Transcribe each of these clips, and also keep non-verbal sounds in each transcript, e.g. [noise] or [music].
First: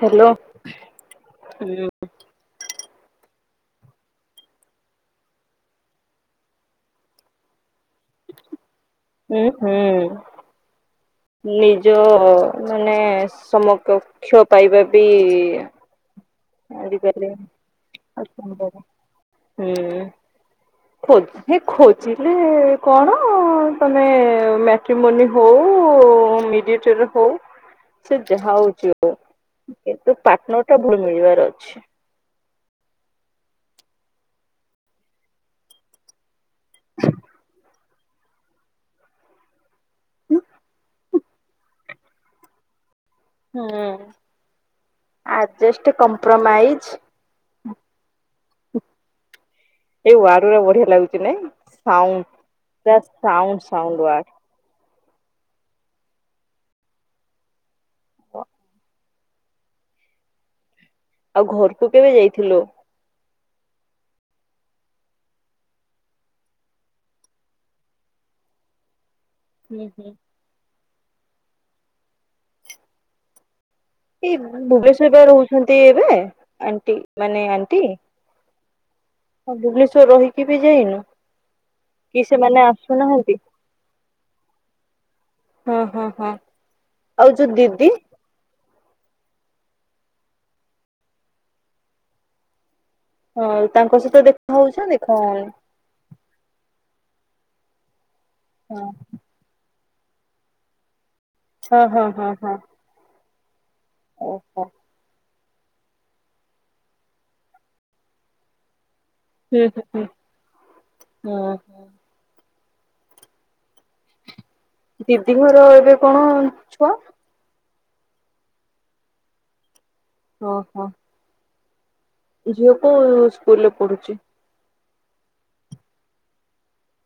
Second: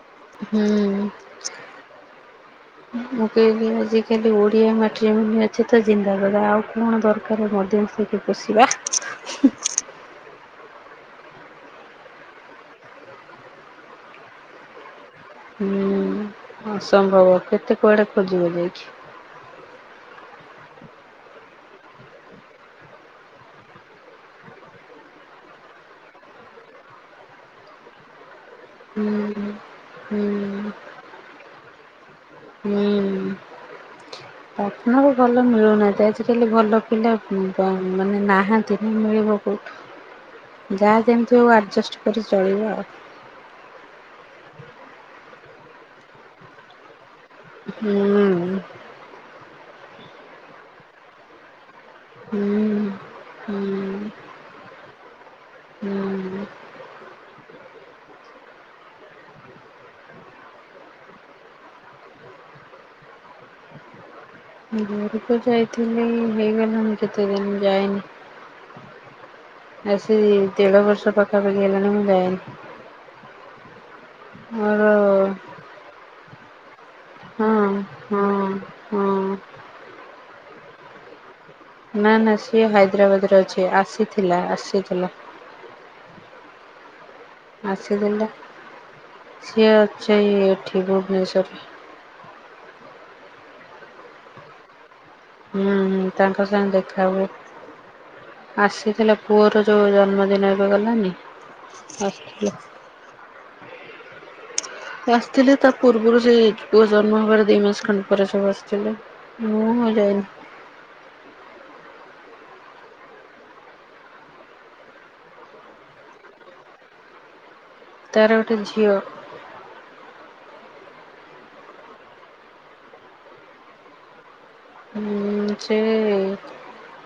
Hello ହୁଁ। ମୁଁ କଇଲି ଆଜିକାଲି ଓଡ଼ିଆ ମାଟ୍ରିମନି ଅଛି ତ ଜିନ୍ଦାବାଦ୍। ଆଉ କଣ ଦରକାର ମଧ୍ୟସ୍ତି ବସିବା। ହୁଁ ହୁଁ। ନିଜ ମାନେ ସମକକ୍ଷ ପାଇବା ବି। ହୁଁ ଆଜିକାଲି ଅସମ୍ଭବ କେତେ କୁଆଡେ ଖୋଜିବ ଅସମ୍ଭବ ଯାଇକି। ହୁଁ ଖୋଜ୍ ହେ ଖୋଜିଲେ କଣ ତମେ ମେଟ୍ରିମୋନି ହଉ ମିଡି ଏଟର୍ ହଉ ସେ ଯାହା ହଉଛି ହଉ ହୁଁ। କିନ୍ତୁ ହୁଁ ପାଟନର ଟା ଭଳି ମିଳିବା [unintelligible] ଅଛି। ହୁଁ। କାମକୁ ଭଲ ମିଳୁ ନାହାଁନ୍ତି ଆଜିକାଲି ଭଲ ପିଲା ବ ମାନେ ନାହାନ୍ତି ମିଳିବ କଉ ଯାହା ଯେମିତି ହଉ ଆଡଜଷ୍ଟ କରି ଚଳିବ ଆଉ। ହୁଁ ଆଯେଷ୍ଟ୍ କମ୍ପ୍ରମାଇଜ୍ ହୁଁ। ଏଇ ୱାର୍ଡ ଗୁରା ବଢିଆ ଲାଗୁଚି ନାଇ ସାଉଣ୍ଡ ହୁଁ ପୂରା ସାଉଣ୍ଡ ସାଉଣ୍ଡ ୱାର୍ଡ। ହୁଁ। ଆଉ ଘରକୁ କେବେ ଯାଇଥିଲୁ? ହୁଁ ଘରକୁ ଯାଇଥିଲି ହେଇଗଲାଣି କେତେ ଦିନ୍ ଯାଇନି। ହୁଁ ହୁଁ। ଆସି ଦେଢ଼ ବର୍ଷ ପାଖାପାଖି, ହେଲାଣି ମୁଁ ଯାାଇନି। ଏଇ ମୋର ଭୁବନେଶ୍ଵର ବା ରହୁଛନ୍ତି ଏବେ, ଆଣ୍ଟି ମାନେ ହଁ ଆଣ୍ଟି! ହଁ ହଁ ଅ ଭୁବନେଶ୍ୱର ରହିକି ବି ଯାଇନୁ। ନା, କି ନା ସେମାନେ ସିଏ ଆସୁନାହାନ୍ତି ହାଇଦ୍ରାବାଦରେ ଅଛି। ଆସିଥିଲା ଆସିଥିଲା। ହଁ ହଁ ହଁ। ଆଉ ଯୋଉ ଦିଦି ଆସିଥିଲା। ସିଏ ଅଛି-ଇ ଏଠି ଭୁବନେଶରରେ। ହଁ, ତାଙ୍କ ସହିତ ଦେଖା ହଉଚି ନା ଦେଖା ଯାଉନି? ହୁଁ, ହୁଁ, ତାଙ୍କ ସାଙ୍ଗେ ଦେଖା ହୁଏ। ହଁ ଆସିଥିଲେ ପୁଅର ଯୋଉ ଜନ୍ମଦିନ ଏବେ ଗଲାନି। ହଁ ହଁ ହଁ ଆସିଥିଲେ ହଁ। ଓହୋ! ଆସିଥିଲେ ତା, ପୂର୍ବରୁ ସେ ପୁଅ ଜନ୍ମ ହେବାର ଦି ମାସ ଖଣ୍ଡେ ପରେ ସବୁ ଆସିଥିଲେ। ହୁଁ ମୁଁ ହୁଁ ଆଉ ହୁଁ ଯାଇନି ହଁ ହଁ। ଦିଦି ଘର ଏବେ କଣ ଛୁଆ? ତାର ଗୋଟେ ଝିଅ। ଓହୋ। ଝିଅ କୋଉ ସ୍କୁଲ ରେ ପଢୁଛି? ଉଁ ଛେ-ଏ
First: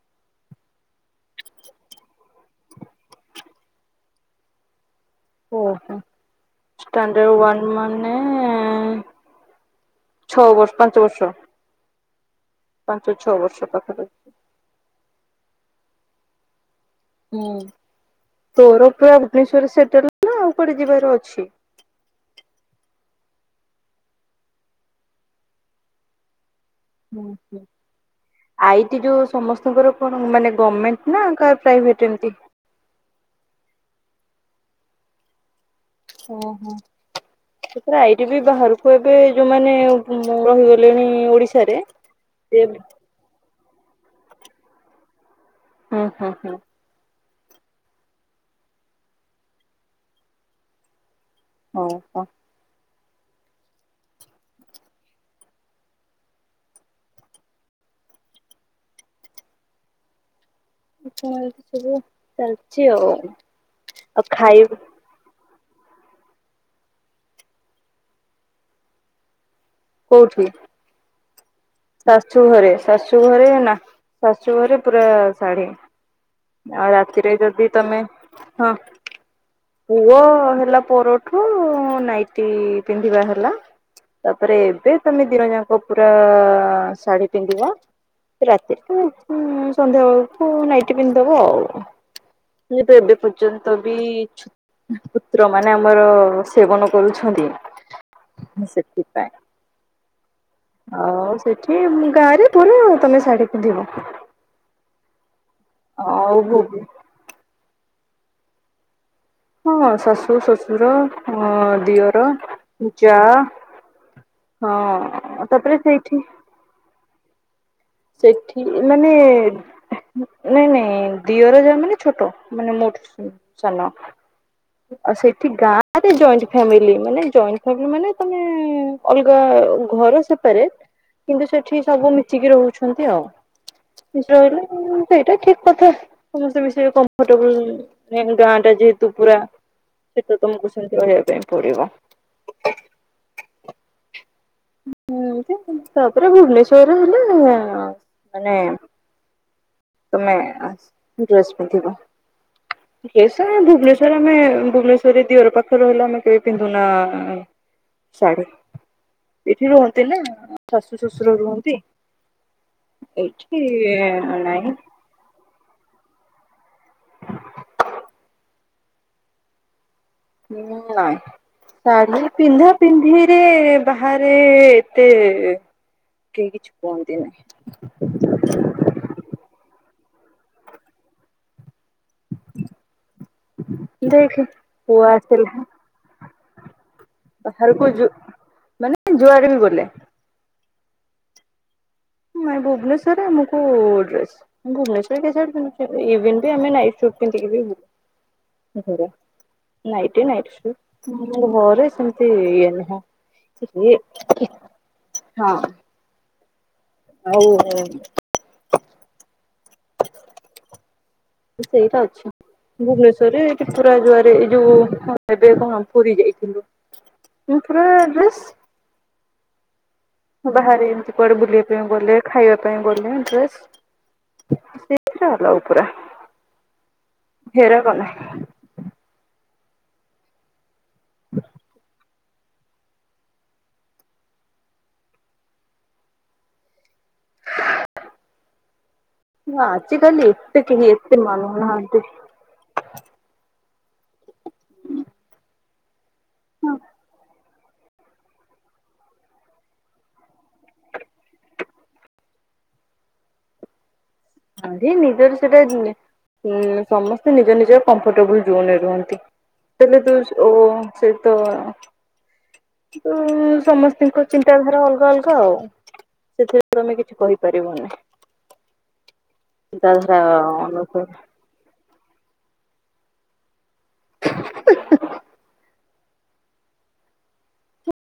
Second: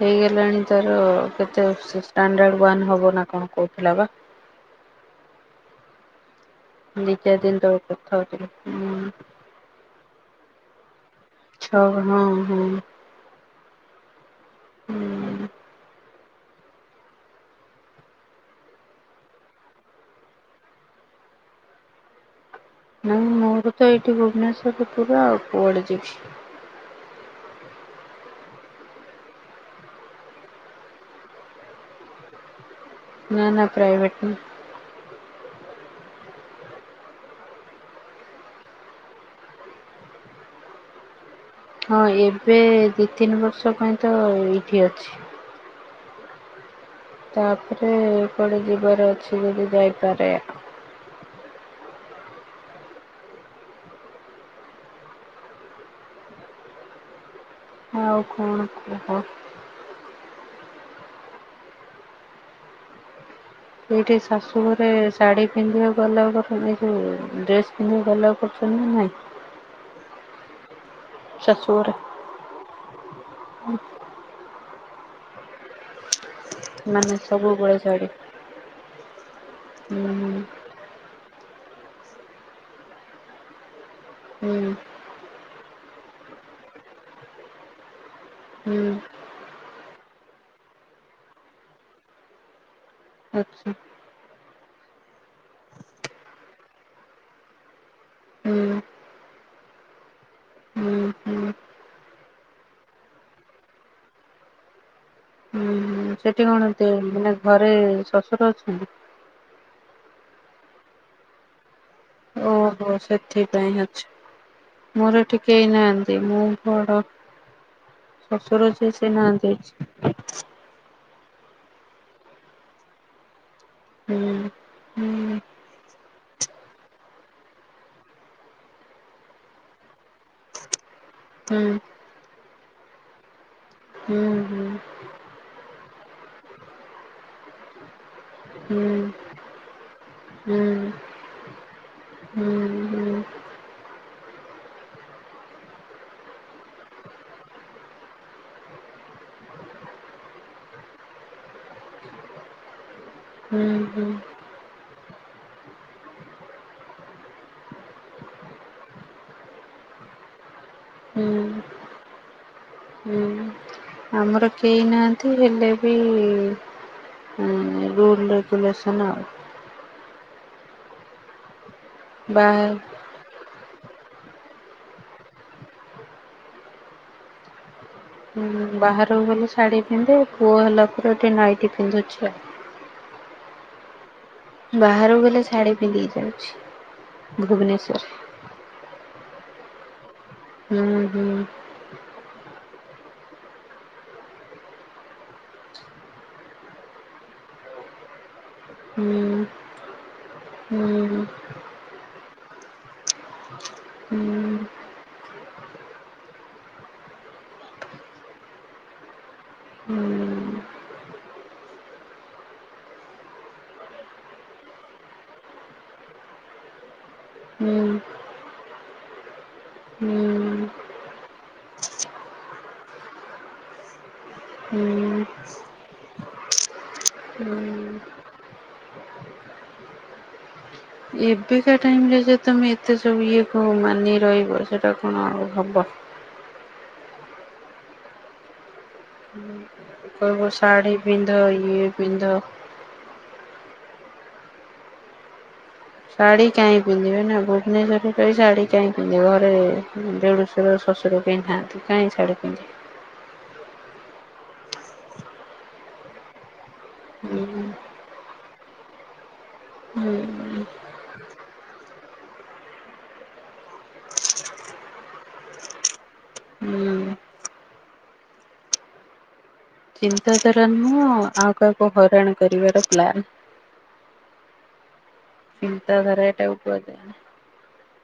ହେଇଗଲାଣି ତାର କେତେ, ଷ୍ଟାଣ୍ଡାର୍ଡ଼ ୱାନ୍ ହବ ନା କଣ କଉଥିଲା ବା? ଓହୋ! ଦି ଷ୍ଟାଣ୍ଡାର୍ଡ ଚାରି ଦିନ ୱାନ୍ ତଳେ କଥା ହଉଥିଲି ହୁଁ ମାନେ-ଏ-ଏଁ ଛଅ ବର୍ଷ, ପାଞ୍ଚ ବର୍ଷ। ଛ ହଁ ହଁ। ପାଞ୍ଚ ଛଅ ବର୍ଷ ପାଖାପାଖି। ହୁଁ। ହୁଁ, ତୋର ପୁରା ଭୁବନେଶ୍ୱରରେ ସେଟେଲ୍ ନା ଆଉ କୁଆଡେ ଯିବାର ଅଛି? ନାଇଁ ମୋର ତ ଏଇଠି ଭୁବନେଶ୍ଵର ପୁରା ଆଉ, କୁଆଡେ ଯିବି? [inaudible] ଆଇଟି ଯୋଉ ସମସ୍ତଙ୍କର କଣ ମାନେ, ଗମେଣ୍ଟ ନା କାର ପ୍ରାଇଭେଟ୍ ଏମିତି। ନା, ନା, ପ୍ରାଇଭେଟ୍ ନା ଓଁ ହୋ। ସେଥିରେ ଆଇଟି ବି ବାହାରକୁ ଏବେ ଯୋଉଁମାନେ ରହିଗଲେଣି ଓଡିଶା ହଁ, ଏବେ ଦି ତିନି ବର୍ଷ ପାଇଁ ତ ଏଇଠି ଅଛି। ହଁ ହଁ ହଁ। ତା'ପରେ କୁଆଡ଼େ ଯିବାର ଅଛି, ବୋଧେ ଯାଇପାରେ। ଅଉ ହଁ। ଆଉ କଣ କୁହ? ଚିକଣ ଏଇତ ସବୁ, ଚାଲିଛି ଆଉ। ଏଇଠି ଆଉ ଶାଶୁ ଖାଇ ଘରେ ଶାଢ଼ୀ ପିନ୍ଧିବାକୁ ଆଲାଉ କରୁଛନ୍ତି, ଏଜଉ ଡ୍ରେସ୍ ପିନ୍ଧିବାକୁ ଆଲାଉ କରୁଛନ୍ତି ନା ନାହିଁ? କଉଠି? ଶାଶୁ ଘରେ। ଶାଶୁ ଘରେ! ଶାଶୁ ଘରେ ନା। ଶାଶୁ ଘରେ ପୁରା ଶାଢୀ। ଆଉ, ମାନେ ରାତିିରେ ଯଦି ସବୁବେଳେ ତମେ ଶାଢ଼ୀ ହଁ, ପୁଅ ହୁଁ ହେଲା ପରଠୁ, ନାଇଟି ପିନ୍ଧିବା ହେଲା। ହୁଁ ତା'ପରେ ଏବେ ତମେ ଦିନ ଯାଁକ ପୁରା-ଆ ଶାଢୀ ପିନ୍ଧିବ। ରାତିରେ ହୁଁ, ସନ୍ଧ୍ୟା ବେଳକୁ ନାଇଟ୍ ପିନ୍ଧିଦବ ଆଉ। ଯେହେତୁ ଏବେ ଆଚ୍ଛା ପର୍ଯ୍ୟନ୍ତ ବି, ଛୁ ପୁତ୍ର ମାନେ ଆମର ସେବନ କରୁଛନ୍ତି, ହୁଁ ସେଥିପାଇଁ। ହୁଁ ଆଉ, ହୁଁ ସେଠି ଗାଁରେ ପୁରା ତମେ ଶାଢୀ ପିନ୍ଧିବ। ହୁଁ, ହୁଁ, ଆଉ ସେଠି କଣ ଭୋଗ ତେ ମାନେ ଘରେ ଶଶୁର ଅଛନ୍ତି? ହଁ ଶାଶୁ, ଶଶୁର ଅ ଦିଅ ଓହୋ ସେଥିପାଇଁ ଅଛି। ମୋର ଏଠି ହଁ କେଇ ତାପରେ ନାହାନ୍ତି, ସେଇଠି ମୁଁ ବଡ। ଶ୍ୱଶୁର ସେଠି ଯିଏ ସେ ମାନେ ନାହାନ୍ତି ଏଠି। ନାଇଁ ନାଇଁ। ଦିଅର ଯାଏ ମାନେ ଛୋଟ ମାନେ ମୋଟ ସାନ ହୁଁ ଆଉ ହୁଁ ସେଇଠି ଗାଁ ଖାଲି ଜଏଣ୍ଟ ଫେମିଲି, ମାନେ ମାନେ ଜଏଣ୍ଟ ଫେମିଲି ମାନେ ତମେ ଅଲଗା ଘର ସେପାରେଟ୍। କିନ୍ତୁ ହୁଁ ସେଠି ସବୁ ମିଶିକି ରହୁଛନ୍ତି ଆଉ। ହୁଁ ରହିଲେ ସେଇଟା ଠିକ୍ କଥା। ସମସ୍ତେ ବି ସେଇ କମ୍ଫର୍ଟବୁଲ ମେନ୍ ଗାଁ ଟା ହୁଁ ଯେହେତୁ ପୁରା ସେଟା ହୁଁ ତମକୁ ସେମତି ରହିବା ପାଇଁ ପଡିବ। ହୁଁ ହୁଁ। ହୁଁ ଯେ ତାପରେ ଭୁବନେଶ୍ଵରରେ ହେଲେ ମାନେ। ତମେ ଆସି ଡ୍ରେସ୍ ପିନ୍ଧିବ। କେଶରେ ହୁଁ ଭୁବନେଶ୍ଵର ହୁଁ ଆମେ ଭୁବନେଶ୍ୱରରେ ଦିଅର ପାଖରେ ରହିଲେ ଆମେ କେବେ ପିନ୍ଧୁନାଆ ଶାଢି ଏଠି ରୁହନ୍ତି ନା ଶାଶୁ, ଶଶୁର ହୁଁ ରୁହନ୍ତି। ହୁଁ ଏଇଠି ଆମର ନାଇଁ କେହି ନାହା ଏ ହେଲେ ବି ରୁଲ ରେଗୁଲେସନ୍ ଆଉ। ଉଁ ନାହିଁ ଶାଢି ପିନ୍ଧା ବା ପିନ୍ଧି ଏତେ ବାହାରେ ଏତେ କେହି କିଛି କୁହନ୍ତିନି। ବାହାରକୁ ଗଲେ ଶାଢ଼ୀ ପିନ୍ଧେ ପୁଅ ହେଲା ପରେ ଏଠି ନାଇଟି ପିନ୍ଧୁଛି ଆଉ। ଦେଖ। ବାହାରକୁ ଗଲେ ଶାଢ଼ୀ ପିନ୍ଧିକି ଯାଉଛି। ସକାଳେ କୁଜ୍ ଭୁବନେଶ୍ଵରରେ। ମାନେ ଜୁଆଡେ ବି ଗଲେ। ହୁଁ ହୁଁ। ନାଇଁ ଭୁବନେଶ୍ୱରରେ ଆମକୁ ଡ୍ରେସ। ଭୁବନେଶ୍ଵରଭି ବି ଆମେ ନାଇଟ୍ ପିନ୍ [unintelligible] ହୁଁ [unintelligible] ନାଇଟି ନାଇଟି ହୁଁ ସୁଟ୍ ଘରେ ସେମତି ଇଏ ନୁହଁ। ଇଏ ହୁଁ। ହଁ। ଆଉ ହଉ। ହୁଁ। ସେଇଟା ଅଛି। ଭୁବନେଶ୍ଵରରେ ଏଠି ପୁରା ଯୁଆରେ ଏଇ ଯୋଉ କଣ ଏବେ କଣ ପୁରୀ ଯାଇଥିଲୁ। ମୁଁ ପୁରା ଡ୍ରେସ୍। ହୁଁ ବାହାରେ ଏମିତି କୁଆଡେ ବୁଲିବା ପାଇଁ ଗଲେ ଖାଇବା ପାଇଁ ଗଲେ ଡ୍ରେସ। ହୁଁ। ସେଇଥିରେ ଫେରକ ନାହିଁ। ଏବେକା ଟାଇମରେ ଯେ ତମେ ଏତେ ସବୁ ଇଏ କ ମାନି ରହିବ ସେଇଟା କଣ ଆଉ ହବ। ଆଜିକାଲି କହିବ ଏତେ କେହି ଶାଢ଼ୀ ଏତେ ପିନ୍ଧ ଇଏ ମାନୁନାହାନ୍ତି। ପିନ୍ଧ। ଶାଢୀ କାହିଁ ପିନ୍ଧିବେ ନା ଭୁବନେଶ୍ୱରରେ। ସେଇ ଶାଢ଼ୀ କାହିଁ ପିନ୍ଧିବି ଘରେ ଦେଢୁଶୁର ଶ୍ୱଶୁର କେହି ନାହାନ୍ତି କାହିଁ ଶାଢ଼ୀ ପିନ୍ଧିବି। ନିଜର ସେଇଟା ନି ସମସ୍ତେ ନିଜ ନିଜର କମ୍ଫଟେବୁଲ ଜୋନରେ ରୁହନ୍ତି। ହୁଁ [unintelligible] ଉଁ ସମସ୍ତିିଙ୍କ ଚିନ୍ତାଧାରା ଅଲଗା ଅଲଗା ଆଉ। ସେଥିରେ ତମେ କିଛି କହିପାରିବନି। ଚିନ୍ତାଧାରା ନୁହଁ ଆଉ କାହାକୁ ହଇରାଣ କରିବାର ପ୍ଲାନ୍। [unintelligible] ଚିନ୍ତାଧାର ଏଇଟାକୁ କୁହାଯାଏ।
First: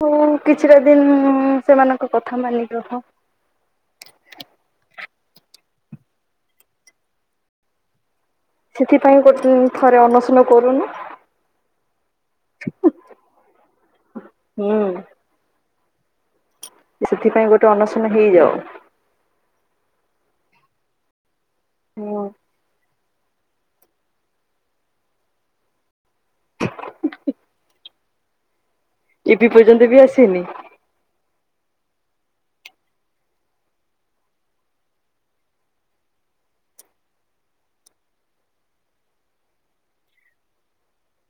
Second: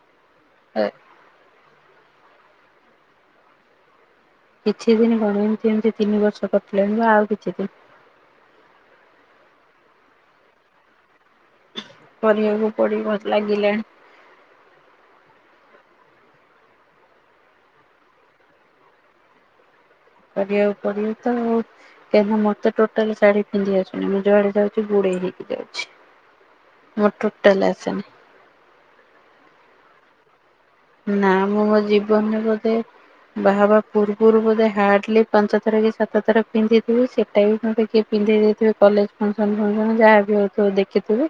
ହୁଁ କିଛିଟା ଦିନ ସେମାନଙ୍କ କଥା ମାନି ରହ। କିଛି ଦିନି କଣ ଏମିତି ଏମିତି ତିନି ବର୍ଷ କଟିଲାଣି ମ ଆଉ କିଛି ଦିନ। ସେଥିପାଇଁ ଗୋଟେ ଥରେ ଅନଶନ କରୁନୁ। କରିବାକୁ ପଡିବ ଲାଗିଲାଣି। ହୁଁ। ସେଥିପାଇଁ ଗୋଟେ ଅନଶନ ହେଇଯାଉ। କରିବାକୁ ପଡିବ ତ ଆଉ ହୁଁ କେହିଁ ମତେ ଟୋଟାଲ ଶାଢୀ ପିନ୍ଧି ଆସୁନି। ମୁଁ ଯୁଆଡେ ଯାଉଛି ଗୁଡେଇ ହେଇକି ଯାଉଛି। ମୋର ଟୋଟାଲ ଆସିନି। ଏବେ ପର୍ଯ୍ୟନ୍ତବି ଆସିନି? ନା ମୁଁ ମୋ ଜୀବନରେ ବୋଧେ ବାହା ହେବା ପୂର୍ବରୁ ବୋଧେ ହାଟଲି ପାଞ୍ଚ ଥର କି ସାତ ଥର ପିନ୍ଧିଥିବୁ ସେଇଟା ବି କିଏ ପିନ୍ଧେଇ ଦେଇଥିବେ କଲେଜ ଫଙ୍କସନ୍ ଫଙ୍କସନ୍ ରେ ଯାହାବ ହଉଥିବ ଦେଖିଥିବେ।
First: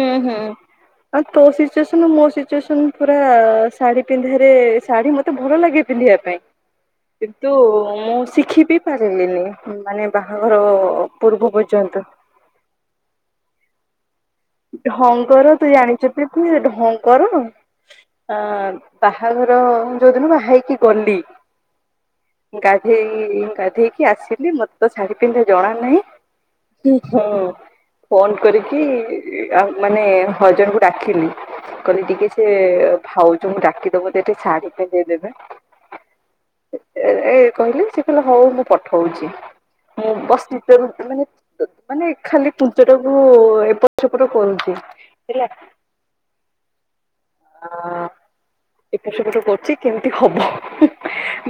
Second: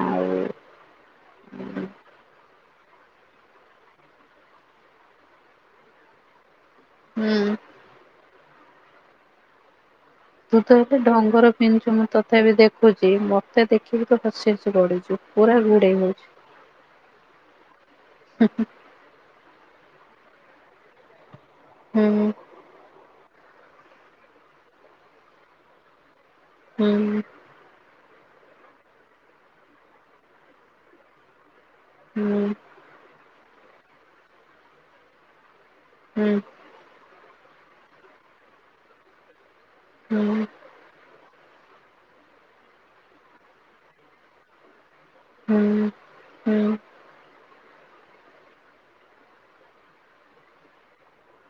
ହୁଁ ହୁଁ ଆଉ ତୋ ସିଚୁଏସନ ମୋ ସିଚୁଏ ପୁରା ଶାଢୀ ପିନ୍ଧାରେ ଶାଢୀ ମତେ ଭଲ ଲାଗେ ପିନ୍ଧିବା ପାଇଁ। ହୁଁ। କିନ୍ତୁ ମୁଁ ଶିଖି ବି ପାରିଲିନି। ମାନେ ବାହାଘର ପୂର୍ବ ପର୍ଯ୍ୟନ୍ତ। ତଥା ବିି ଦେଖୁଛି ବ ଢଙ୍କର ତୁ ଘୋଡେଇ ଜାଣିଛ ହଉଛୁ। ତୁ ଢଙ୍କର ଆ ବାହାଘର ଯୋଉଦିନ ବାହା ହେଇକି ଗଲି। ହୁଁ। ଗାଧେଇ ଗାଧେଇକି ଆସିବି ମତେ ତ ଶାଢୀ ପିନ୍ଧା ଜଣା ନାହିଁ। ହୁଁ ହଁ ଫୋନ କରିକି ଆ ମାନେ ହଜବେଣ୍ଟ କୁ ଡାକିଲି କହିଲି ଟିକେ ସେ ହୁଁ ଭାଉଜଙ୍କୁ ଡାକିଦବୁ ତ ଏଠି ଶାଢି ପିନ୍ଧେଇ ଦେବେ। ହୁଁ। ଏ କହିଲେ ସେ କହିଲେ ହଉ ମୁଁ ପଠଉଛି ମୁଁ ହୁଁ ବସ [inaudible] ମାନେ ମାନେ ଖାଲି କୁଞ୍ଚ ଟାକୁ ଏପଟ ସେପଟ କରୁଛି। ଥିଲା ହୁଁ ହୁଁ ହଁ। ହୁଁ ହୁଁ ହୁଁ ହୁଁ ଏକା ସବୁଠୁ କରୁଛି କେମିତି ହବ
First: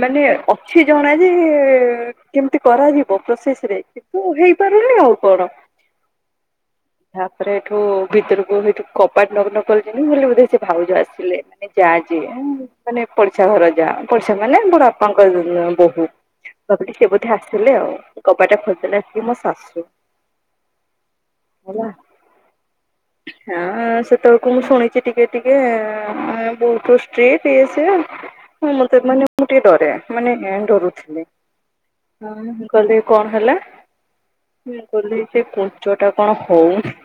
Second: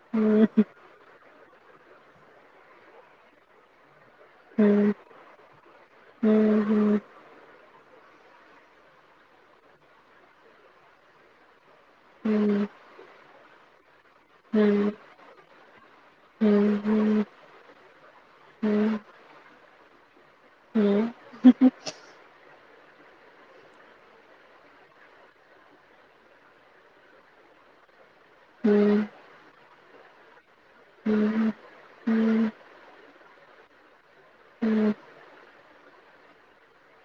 ମାନେ ଅଛି। ଜଣା ଯେ କେମିତି କରାଯିବ ପ୍ରୋସେସ ରେ କିନ୍ତୁ ହୁଁ ହୁଁ ହେଇପାରନି ଆଉ କଣ ହୁଁ ହୁଁ। ତାପରେ ଏଠୁ ଭିତରକୁ ସେଇଠୁ କବାଟ ଲକ କରିଥିଲି ବୋଲି ବୋଧେ ସେ ଭାଉଜ ଆସିଲେ। ଯା ଯେ ମାନେ ପଡିଶା ଘର ଯା ପଡିଶା ମାନେ ବଡ ବାପାଙ୍କର ର ବହୁ। ଭାବିଲି ସିଏ ବୋଧେ ଆସିଲେ ଆଉ କବାଟ ଖୋଲି ଦେଲବସିକି ସିଏ ମୋ ଶାଶୁ। ହୁଁ। ହେଲା। ହଁ ଆଁ ସେତେବେଳକୁ ମୁଁ ଶୁଣିଚି ଟିକେ ଟିକେଏ ଏଁ ବହୁତ ଷ୍ଟ୍ରିକ୍ଟ ଇଏ ସେ ହଁ ମତେ ମାନେ ମୁଁ ଟିକେ ଡରେ ମାନେ ହୁଁ ଡରୁଥିଲି। ହଁ ହୁଁ ମୁଁ କହିଲି କଣ ହେଲା? ମୁଁ ହୁଁ କଲି ଜେ କୁଞ୍ଚଟା କଣ ହଉନି।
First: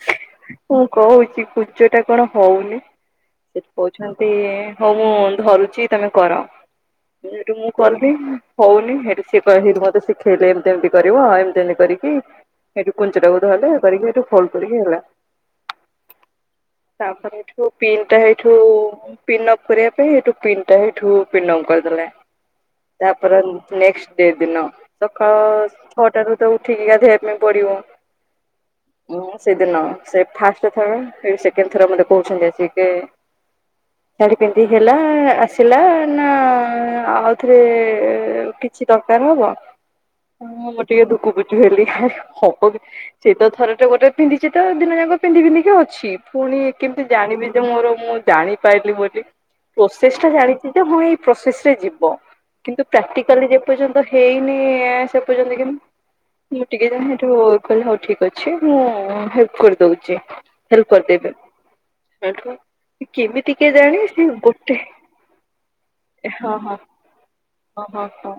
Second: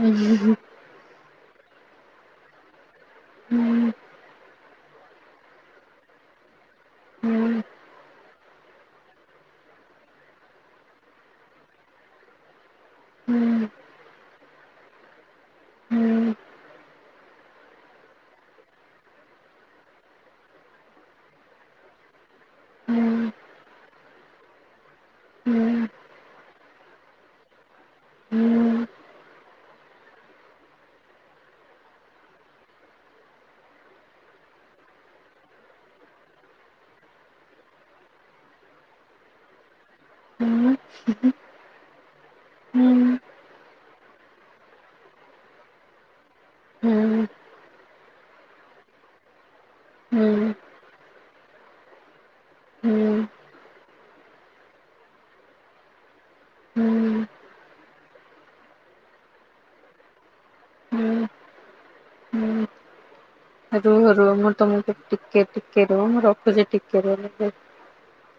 ହୁଁ ହୁ ହୁଁ। ମୁଁ କହୁଛି ପୂଜାଟା କଣ ହଉନି। ସେଠି କହୁଛନ୍ତି ହଉ ମୁଁ ଧରୁଛି ତମେ କର। ହୁଁ। ସେଇଠୁ ମୁଁ କଲି ହଉନି ସେଠୁ ସିଏ ମତେ ଶିଖେଇଲେ ଏମିତି ଏମିତି କରିବ। ଏମିତି ଏମିତି କରିକି ସେଇଠୁ କୁଞ୍ଚଟାକୁ ଧରିଲେ ଧରିକି ସେଠୁ ଫୋଲ୍ଡ କରିକି ହେଲା। ହୁଁ। ତାପରଠୁ ପିନଟା ଏଇଠୁ ପିନ୍ ଅପ କରିବା ପାଇଁ ଏଠୁ ପିନ୍ ଟା ଏଠୁ ପିନ୍ ଆଉଟ କରିଦେଲେ। ତାପରେ ନେସଟ ଡେ ଦିନ ସକାଳ ଛଅଟା ରୁ ତ ଉଠିକି ଗାଧୋଇବା ପାଇଁ ପଡିବ। ହୁଁ। ହଁ ସେଦିନ ସେ ଫାଷ୍ଟ ଥର ଫେରେ ସେକେଣ୍ଡ ଥର ମତେ କୋହୁଛନ୍ତି ଆସିକି। [inaudible] ଶାଢୀ ପିନ୍ଧିଥିଲା ଆସିଲା ନା ଆଉଥରେ ଏ କି କିଛି ଦରକାର ହବ। ହ [inaudible] ମୁଁ ଗୋଟିଏ ଦୁଃଖ ବୁଝି ପାରିଲି ହବ କି ସେ [unintelligible] ତ ଥରେଟେ ଗୋଟେ ପିନ୍ଧିଚି ତ ଦିନ ଯାକ ପିନ୍ଧି ପିନ୍ଧିକି ଅଛି ଫୁଣି କେମିତି ଜାଣିବି ଯେ ମୋର ମୁଁ ଜାଣିପାଇଲି ବୋଲି ପ୍ରୋସେସଟା ଜାଣିଚିତ ମୁଁ ଏଇ ପ୍ରୋସେସ ରେ ଯିବ। କିନ୍ତୁ ପ୍ରାକ୍ଟିକାଲି ଯେ ପର୍ଯ୍ୟନ୍ତ ହେଇନି ସେ ପର୍ଯ୍ୟନ୍ତ [unintelligible] ମୁଁ ଟିକେ କହି [unintelligible] ହେଟୁ କହିଲେ ହୋଉ ଠିକ୍ ଅଛି। ହୋଉଚି। ମୁଁ ହେଲ୍ପ କରିଦୋଉଚି ହେଲ୍ପ କରିଦେବେ। ହେଠୁ ଏ କେମିତି କେଜାଣି ରୁହ ରୁହ ସେ ମୁଁ ଗୋଟେ ତୁମକୁ ଟିକେ ଟିକେ ରୁହ ମୁଁ ରଖୁଚି ଟିକେ ରୁହ [unintelligible] କହ କହ।